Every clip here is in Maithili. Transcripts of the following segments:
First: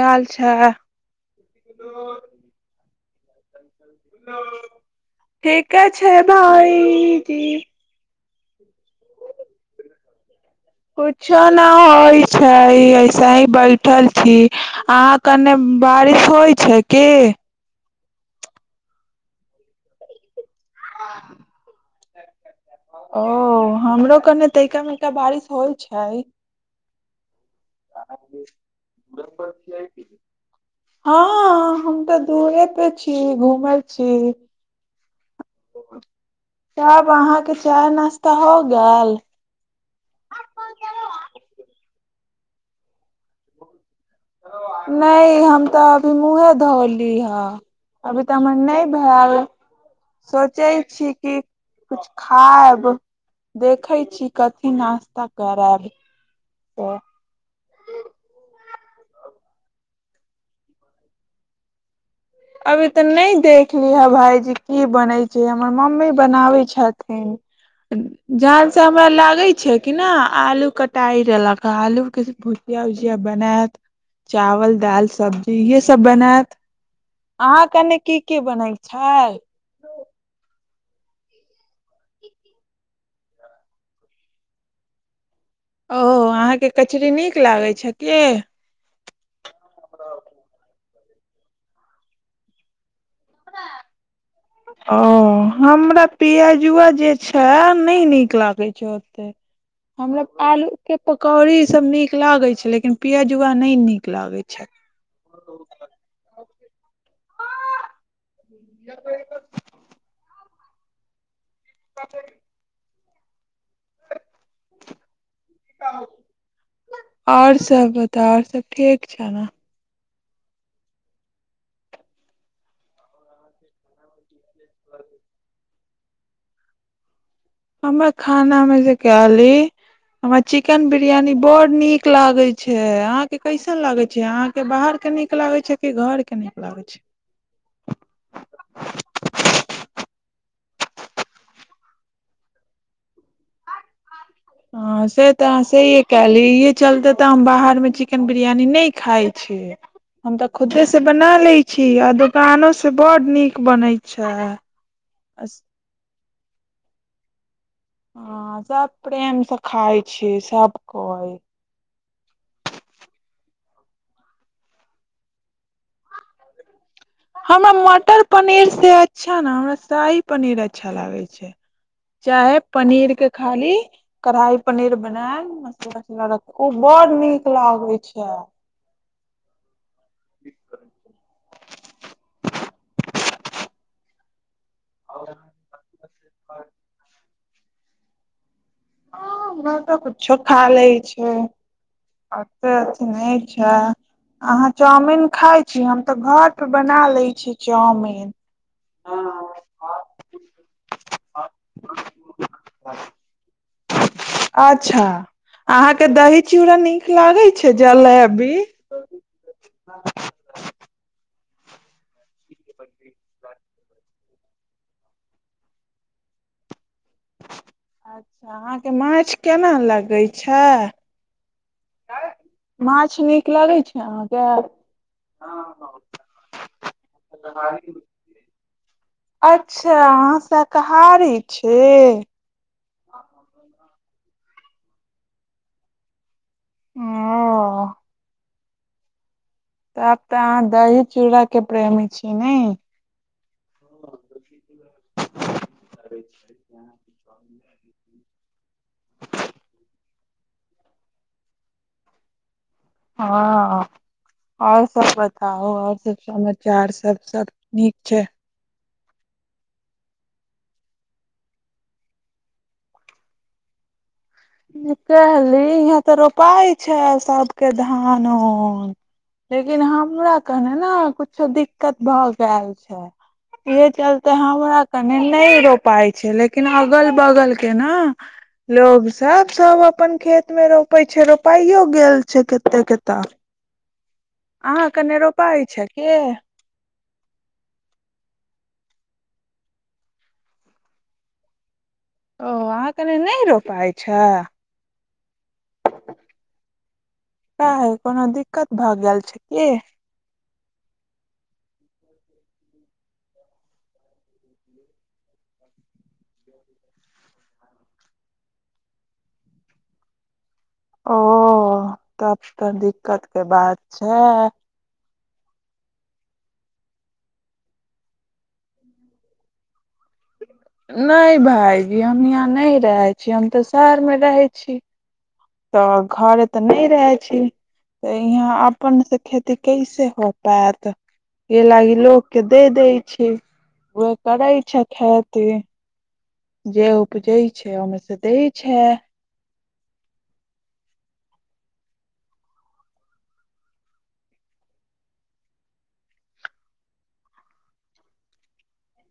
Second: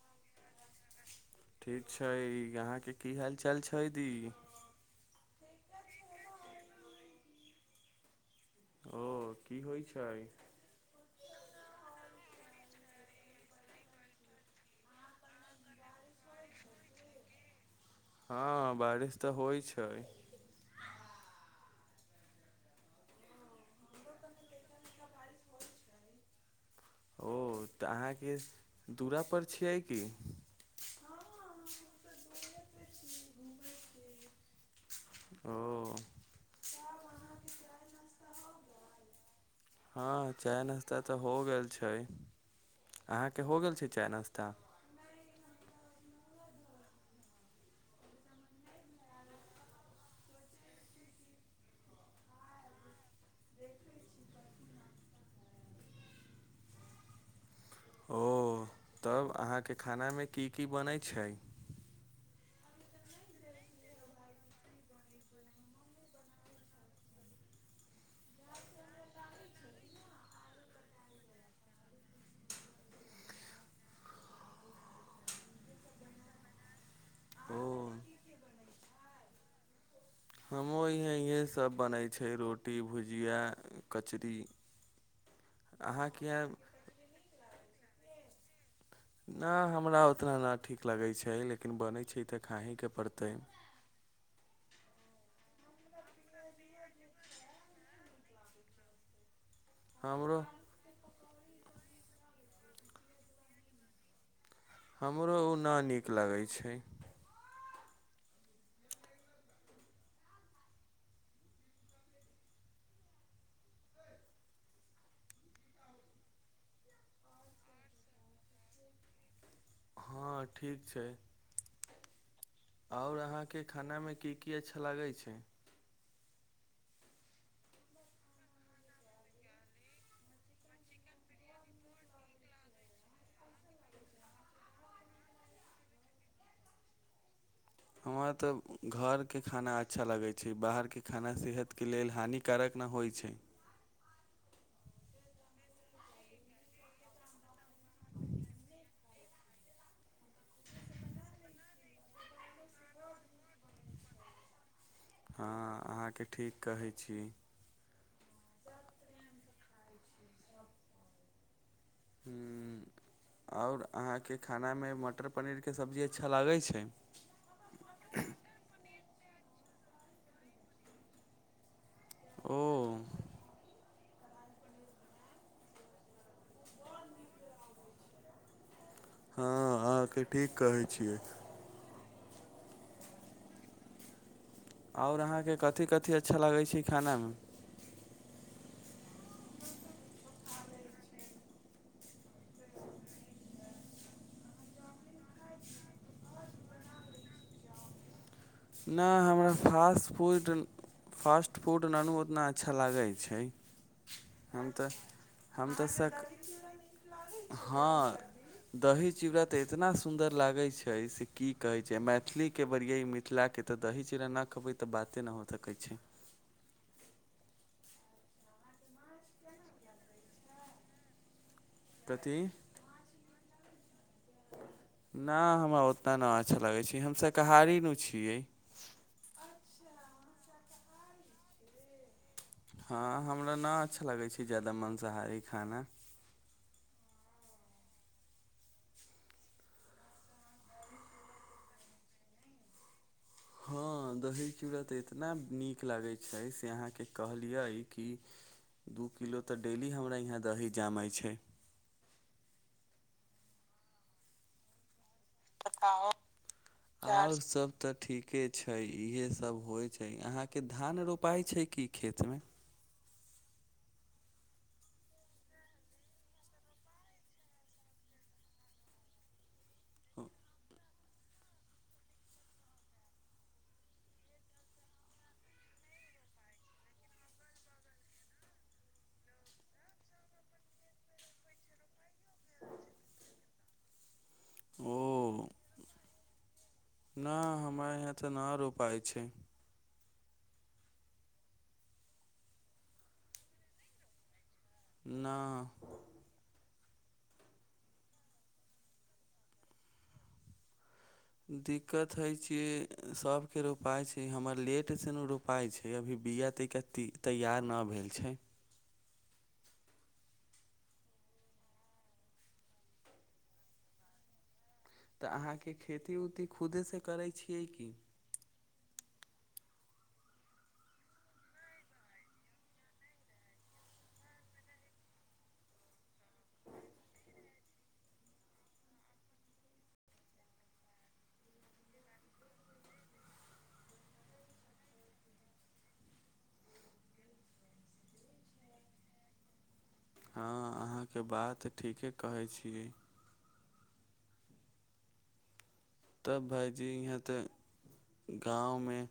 अच्छा ठीक छैय अहाँके की हाल चाल छैय दी? ठीक छैय भाइ की ओ की होइ छैय? कुछो न होइ छैय ऐसे ही बैठल छी अहाँ कने बारिश होइ छैय की? हँ बारिश तऽ होइ छैय। हँ ओ हमरो कने तैका मेका बारिश होइ छैय। तऽ अहाँके दुरा पर छियै कि? हँ हम तऽ दूरे पे छी घूमय छी। ओ तब अहाँके चाय नाश्ता हो गेल? हँ चाय नाश्ता तऽ हो गेल छैय अहाँके हो गेल छैय चाय नाश्ता? नहि हम तऽ अभी मुँहे धोली ह। अभी तऽ मर नहि भैल। सोचै छी कि कुछ खायब। देखै छी कथी नास्ता करायब। ओ तब अहाँके खानामे की की बनैत छै अभी तऽ नहि देख लीहे भाायजी की बनै छै हमर मम्मी बनाबै छथिन ह जान से हमरा लागे छै कि न आलू कटाइ रहलक आलू के यजिया उजिया बनायत चावल दाल सब्जी ये सब बनायत अहाँ ओ कनि की की बनै छै हमहुँ इहे इहे सब बनय छै रोटी भुजिया कचरी अहाँके कचरी नीक लागै छै क नय मरा उतना नहि ठीक लगैत छै लेकिन बनै छै तऽ खाहेके पड़तै ओ हमरा पियाजुआ जे छै नइ नीक लागैत छै ते हमरा हमरो आलू के पकौड़ी सब नीक लागै छै लेकिन पियजुआ नहि नीक लागैत छै हमरो ओ नहि नीक लगै छै [inaudible] [inaudible] ओर सब बता आओर सब ठीक छौ ने हँ ठीक छै ओर अहाँके खानामे की की अच्छा लागै छै हमर खाना मे से कली हमरा चिकेन बिरियानी बड़ नीक लागे छै आहं के कैसन लागे छैहं आहाँ के बाहरके नीक लागैत छै कि घरके नीक लागै छै हमरा तऽ घरके खाना अच्छा लगैत छै बाहरके खाना सेहत के लेल हानिक कारक नहि होइ छै ह से तऽ से ह कहली य चलते तऽ हम बाहर मे चिकेन बिरियानी न खाय छै हम तऽ खुदे से बना ले छी छी आ दकानो से बड नीक बनै छै हँ अहाँके ठीक कहै छी हँ सब प्रेम से खाय छै सब कोइ हूँ ओर अहाँके खानामे मटर पनीरके सब्जी अच्छा लागै छै हमरा मटर पनीर से अच्छा ने हमरा शाही पनीर अच्छा लागै छै चाहे ओ पनीर के खा ली कढ़ाई पनीर बनायल मसला तसूला रख ओ बड़ नीक लागे छै हँ अहाँके ठीक कहै छियै आओर अहाँके कथि कथि अच्छा लगै छै खानामे ह हमरा तऽ कुछो खा लै छै अत अथि नहिच्छा अहाँ चाउमीन खाइ छी हम तऽ घर परे बना लैत छी चाउमीिन नइ हमरा फास्ट फूड फास्ट फूड आनू ओतना अच्छा लागै छै हम तऽ अच्छा हम तऽ अहाँके सक दही चूड़ा नीक लागै छै हँ जलेबी दही चिड़ा तऽ इतना सुन्दर लागे छै से की कहे छै मैथिली के बिय मिथिला कि तऽ दही चीड़ा नहि खेबै तऽ बाते नहि हो सकै छै अच्छा अहाँके माछ केना लगैत छै कथी माछ नीक लगै छै अहाँके नइ हमरा उतना नहि अच्छा लगै छै हम शाकाहारीमे छियै अच्छा अहाँ शाकाहारी छी हँ हमरा नहि अच्छा लगै छै ज्यादा माँंसाहारी खाना ओ तऽ आब तऽ अहाँ दही चूड़ाक के प्रेमी छीयै ने हँ दही चूड़ा त एतना नीक लगैत छै से अहाँके कहलियै कि दू किलो तऽ डेली हमरा यहाँ दही जमाै छै हँ ओर सब ब आउ और सब समाचार सब आओर सब तऽ नीक छै ठीके छै इहे सब होइ छै अहाँके धान रोपाइ छै कि खेतमे कहली इहाँ ते रोपाइ छै सबके धान उन लेकिन हमरा केने ने कुछो दिक्कत भए गल छै इहे चलते हमरा कनि नहि रोपाइ छै लेकिन अगल बगल के ने लोग सब सब अपन खेत मे रोपे छै रोपाइयो गेल छै कते कत ओ रोपाइ छै के नइ हमरा यहाँ तऽ न रोपाय छै ओ अहाँ कनि नइ रोपाइ छ ना के कोनो दिक्कत भए गेल छै की दिक्कत होइ छियै सभके र उपााय छै हमर लेटसँ न रुप पाइ छै अभी बीआ तऽके तैयार नहि भेल छै ओ तब तऽ दिक्कत के बात छै तऽ अहाँके खेती उती खुदेसँ करै छियै की नहि भायजी हम यहाँ नहि रहैत छी हम तऽ शहरमे रहैत छी तऽ घरे तऽ नय रहे छे तऽ यहाँ अपन से खेती कैसे हो पैत एह लागि लोक के दे दै छै ओह करै छै खेती जे उपजै छै ओहिमे से दै छै हँ अहाँके बात ठीके कहै छी तब भायजी इहाँ तऽ गाँवमे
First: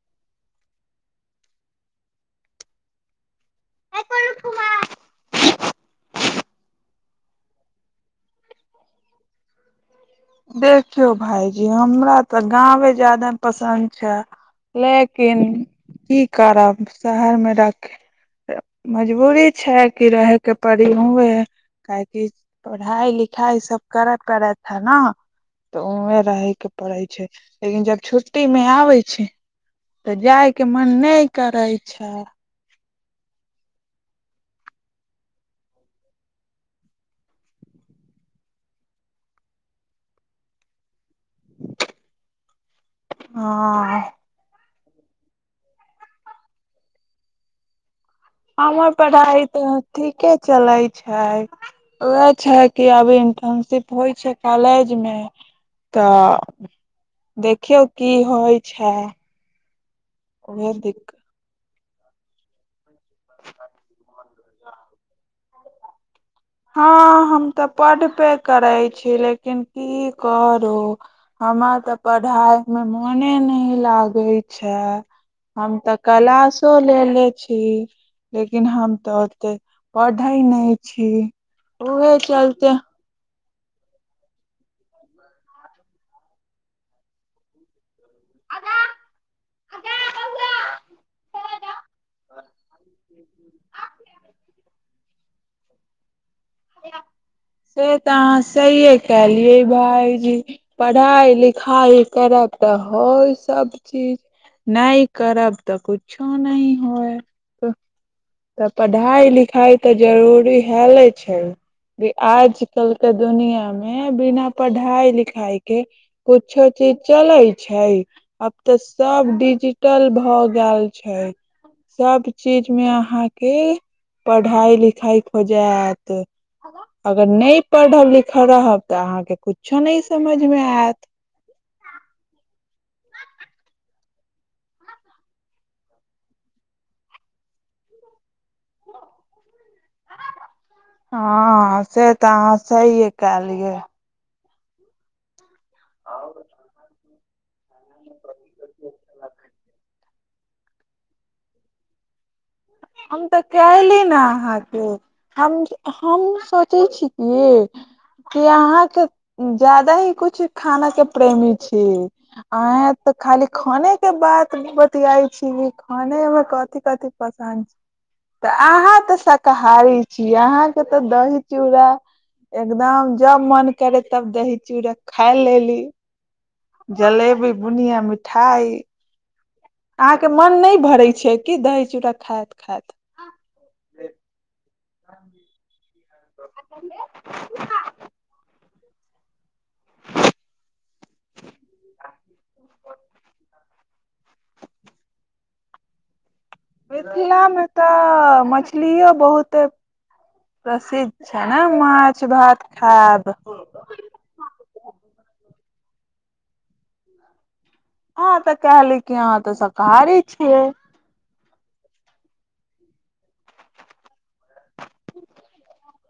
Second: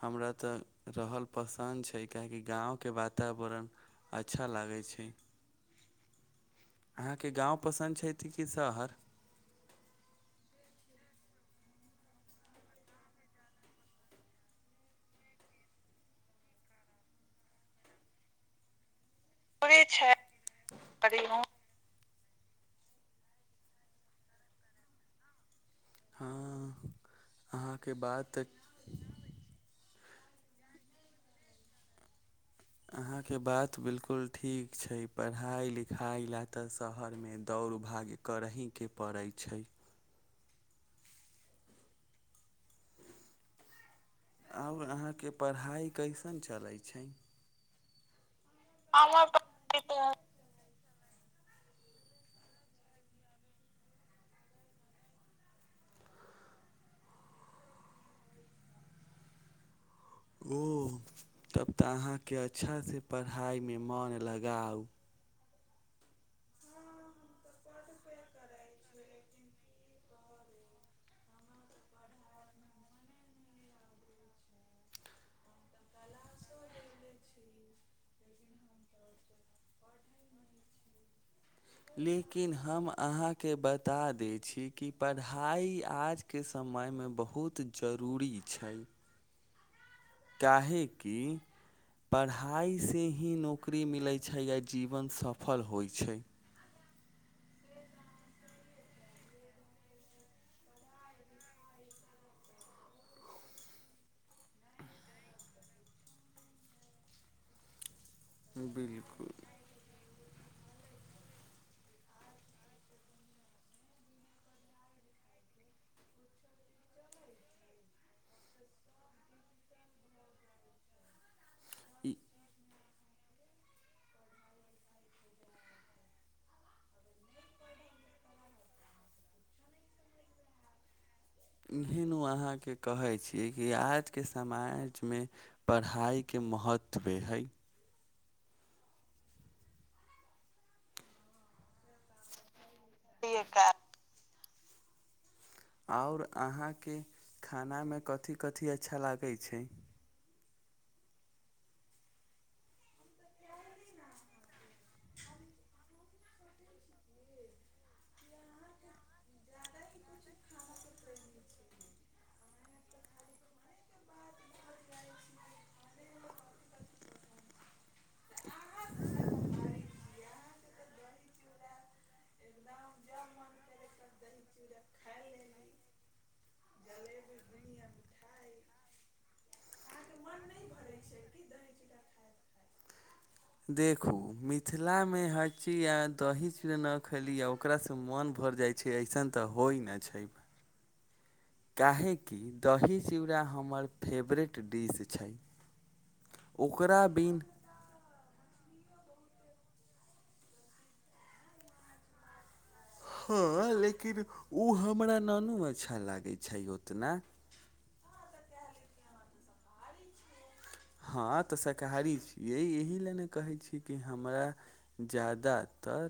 हमरा तऽ रहल पसन्द छै किहकि गाँवके वातावरण अच्छा लागै छै अहाँके गाँव पसन्द छै कि शहर देखियौ भाईजी हमरा तऽ गावे ज्यादे पसन्द छै लेकिन की करब शहर में रख मजबूरी छै कि रहैके पड़ी करीब हुए काहेकि पढ़ाई लिखाई सब करे पड़े हे न त उहे रहे के हँ पड़े छै लेकिन अहाँके जब बात छुट्टी में आबे छै त जाय के मन न करै छै अहाँके बात बिलकुल ठीक छै पढ़ाइ लिखाइ लए तऽ शहरमे दौड़ भागे करहिके पड़ै छै ह आब अहाँके पढ़ाई कइसन चलै छै हमर पढ़ाइ तऽ ठीके चलैत छै उएह छै कि अभी इंटर्नशिप होइ छै कॉलेज में तऽ देखियौ की होइ छै ओ उएह दिक्कत तब तऽ अहाँके अच्छास से पढ़ाइमे मोन लगाउ हँ हम तऽ पढ़बे करै छी लेकिन की करू हमरा त पढ़ाई में मोने न लागे छै हम तऽ क्लशो लेलेे छी लेकिन हम तऽ ओते पढ़ै नहि छी उहे लेकिन चलते हम अहाँके बता दै छी कि पढ़ाई आज के समय में बहुत जरूरी छै काहेेकी पढ़ाइसँ ही नौकरी मिलै छै आओ जीवन सफल होइ छै [inaudible] से तऽ अहाँ सहिए कलियै भायजी पढ़ाइ लिखाइ करब तऽ होइ सभ चीज न करब त कुछो न होय त बिलकुल पढ़ाई लिखाई त जरूरी हए ले छै आजकल के दुनिया मे बिना पढ़ाई लिखाई के कुछो चीज चलै छै आब तऽ सब डिजिटल भए गेल छै ई सब चीज मे अहाँके पढ़ाई लिखाई होइ जैत अगर नइ पढ़ब लिखब रहब त अहाँके कुछो नहि समझ मे आयत एहन ओ अहाँके कहैत छी कि आजके समाजमे पढ़ाई के महत्त्व हई हँ से तऽ अहाँ सहिए कलिये ओर अहाँके खानामे कथी कथी अच्छा लागैत छै हम तऽ कली ने अहाँके हम हम सोचै छी की कि अहाँके जादा ही कुछ खाना के प्रेमी छी अहे तऽ खाली खाने के बात बतियाई छी खाने मे कथि कथी पसन्द तऽ अहाँ तऽ शाकाहारी छीय अहाँके तऽ दही चूड़ा एकदम जब मन करे तब दही चूड़ा खा लेली जलेबी बुनिया मिठाई अहाँके मन नहि भरै छै कि दही चूड़ा खायत खायत देखू मिथिलामे हँची आ दही चरनक खली आ ओकरा सँ मोन भरि जाइ छै अइसन त होइ न छै काहेकि दही चूरा हमर फेवरेट डिश छै ओकरा बिन मिथिलामे तऽ मछलियो बहुत प्रसिद्ध छै ने माछ भात खायब हँ लेकिन ओ हमरा नानू अच्छा लागै छै ओतना हँ त कहली की अहाँ त शाकाहारी छियै हँ तऽ शाकाहारी छियै एहि लए ने कहैत छी कि हमरा जादातर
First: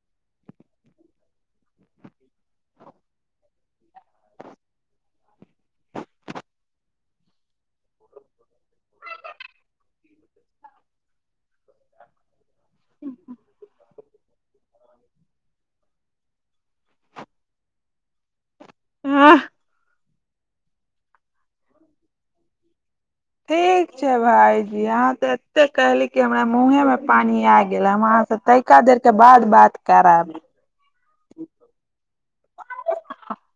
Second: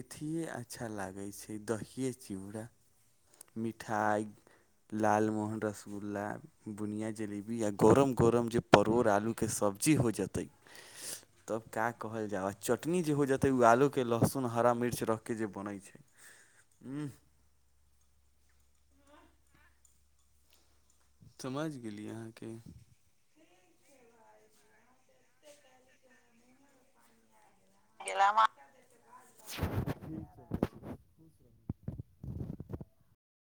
अथे अच्छा लागै छै दहिए चिड़ा मिठाइ लालमोहन रसगुल्ला बुनिया जलेबी गोरम गोरम जे परोड़ आलूके सब्जी हो जेतै तब क्य कहल जा चटनी जे हो जेतै ओ आलू के लहसुन हरा मिर्च रखके जे बनैत छै ह ह समैझ गेलियै अहाँ के ठीक छै भाईजी अहा ते एते कहली क हमरा मुंहे में पानी आ य गेल हम वहाँ से गेलामा तैका देर के बाद बात क रहली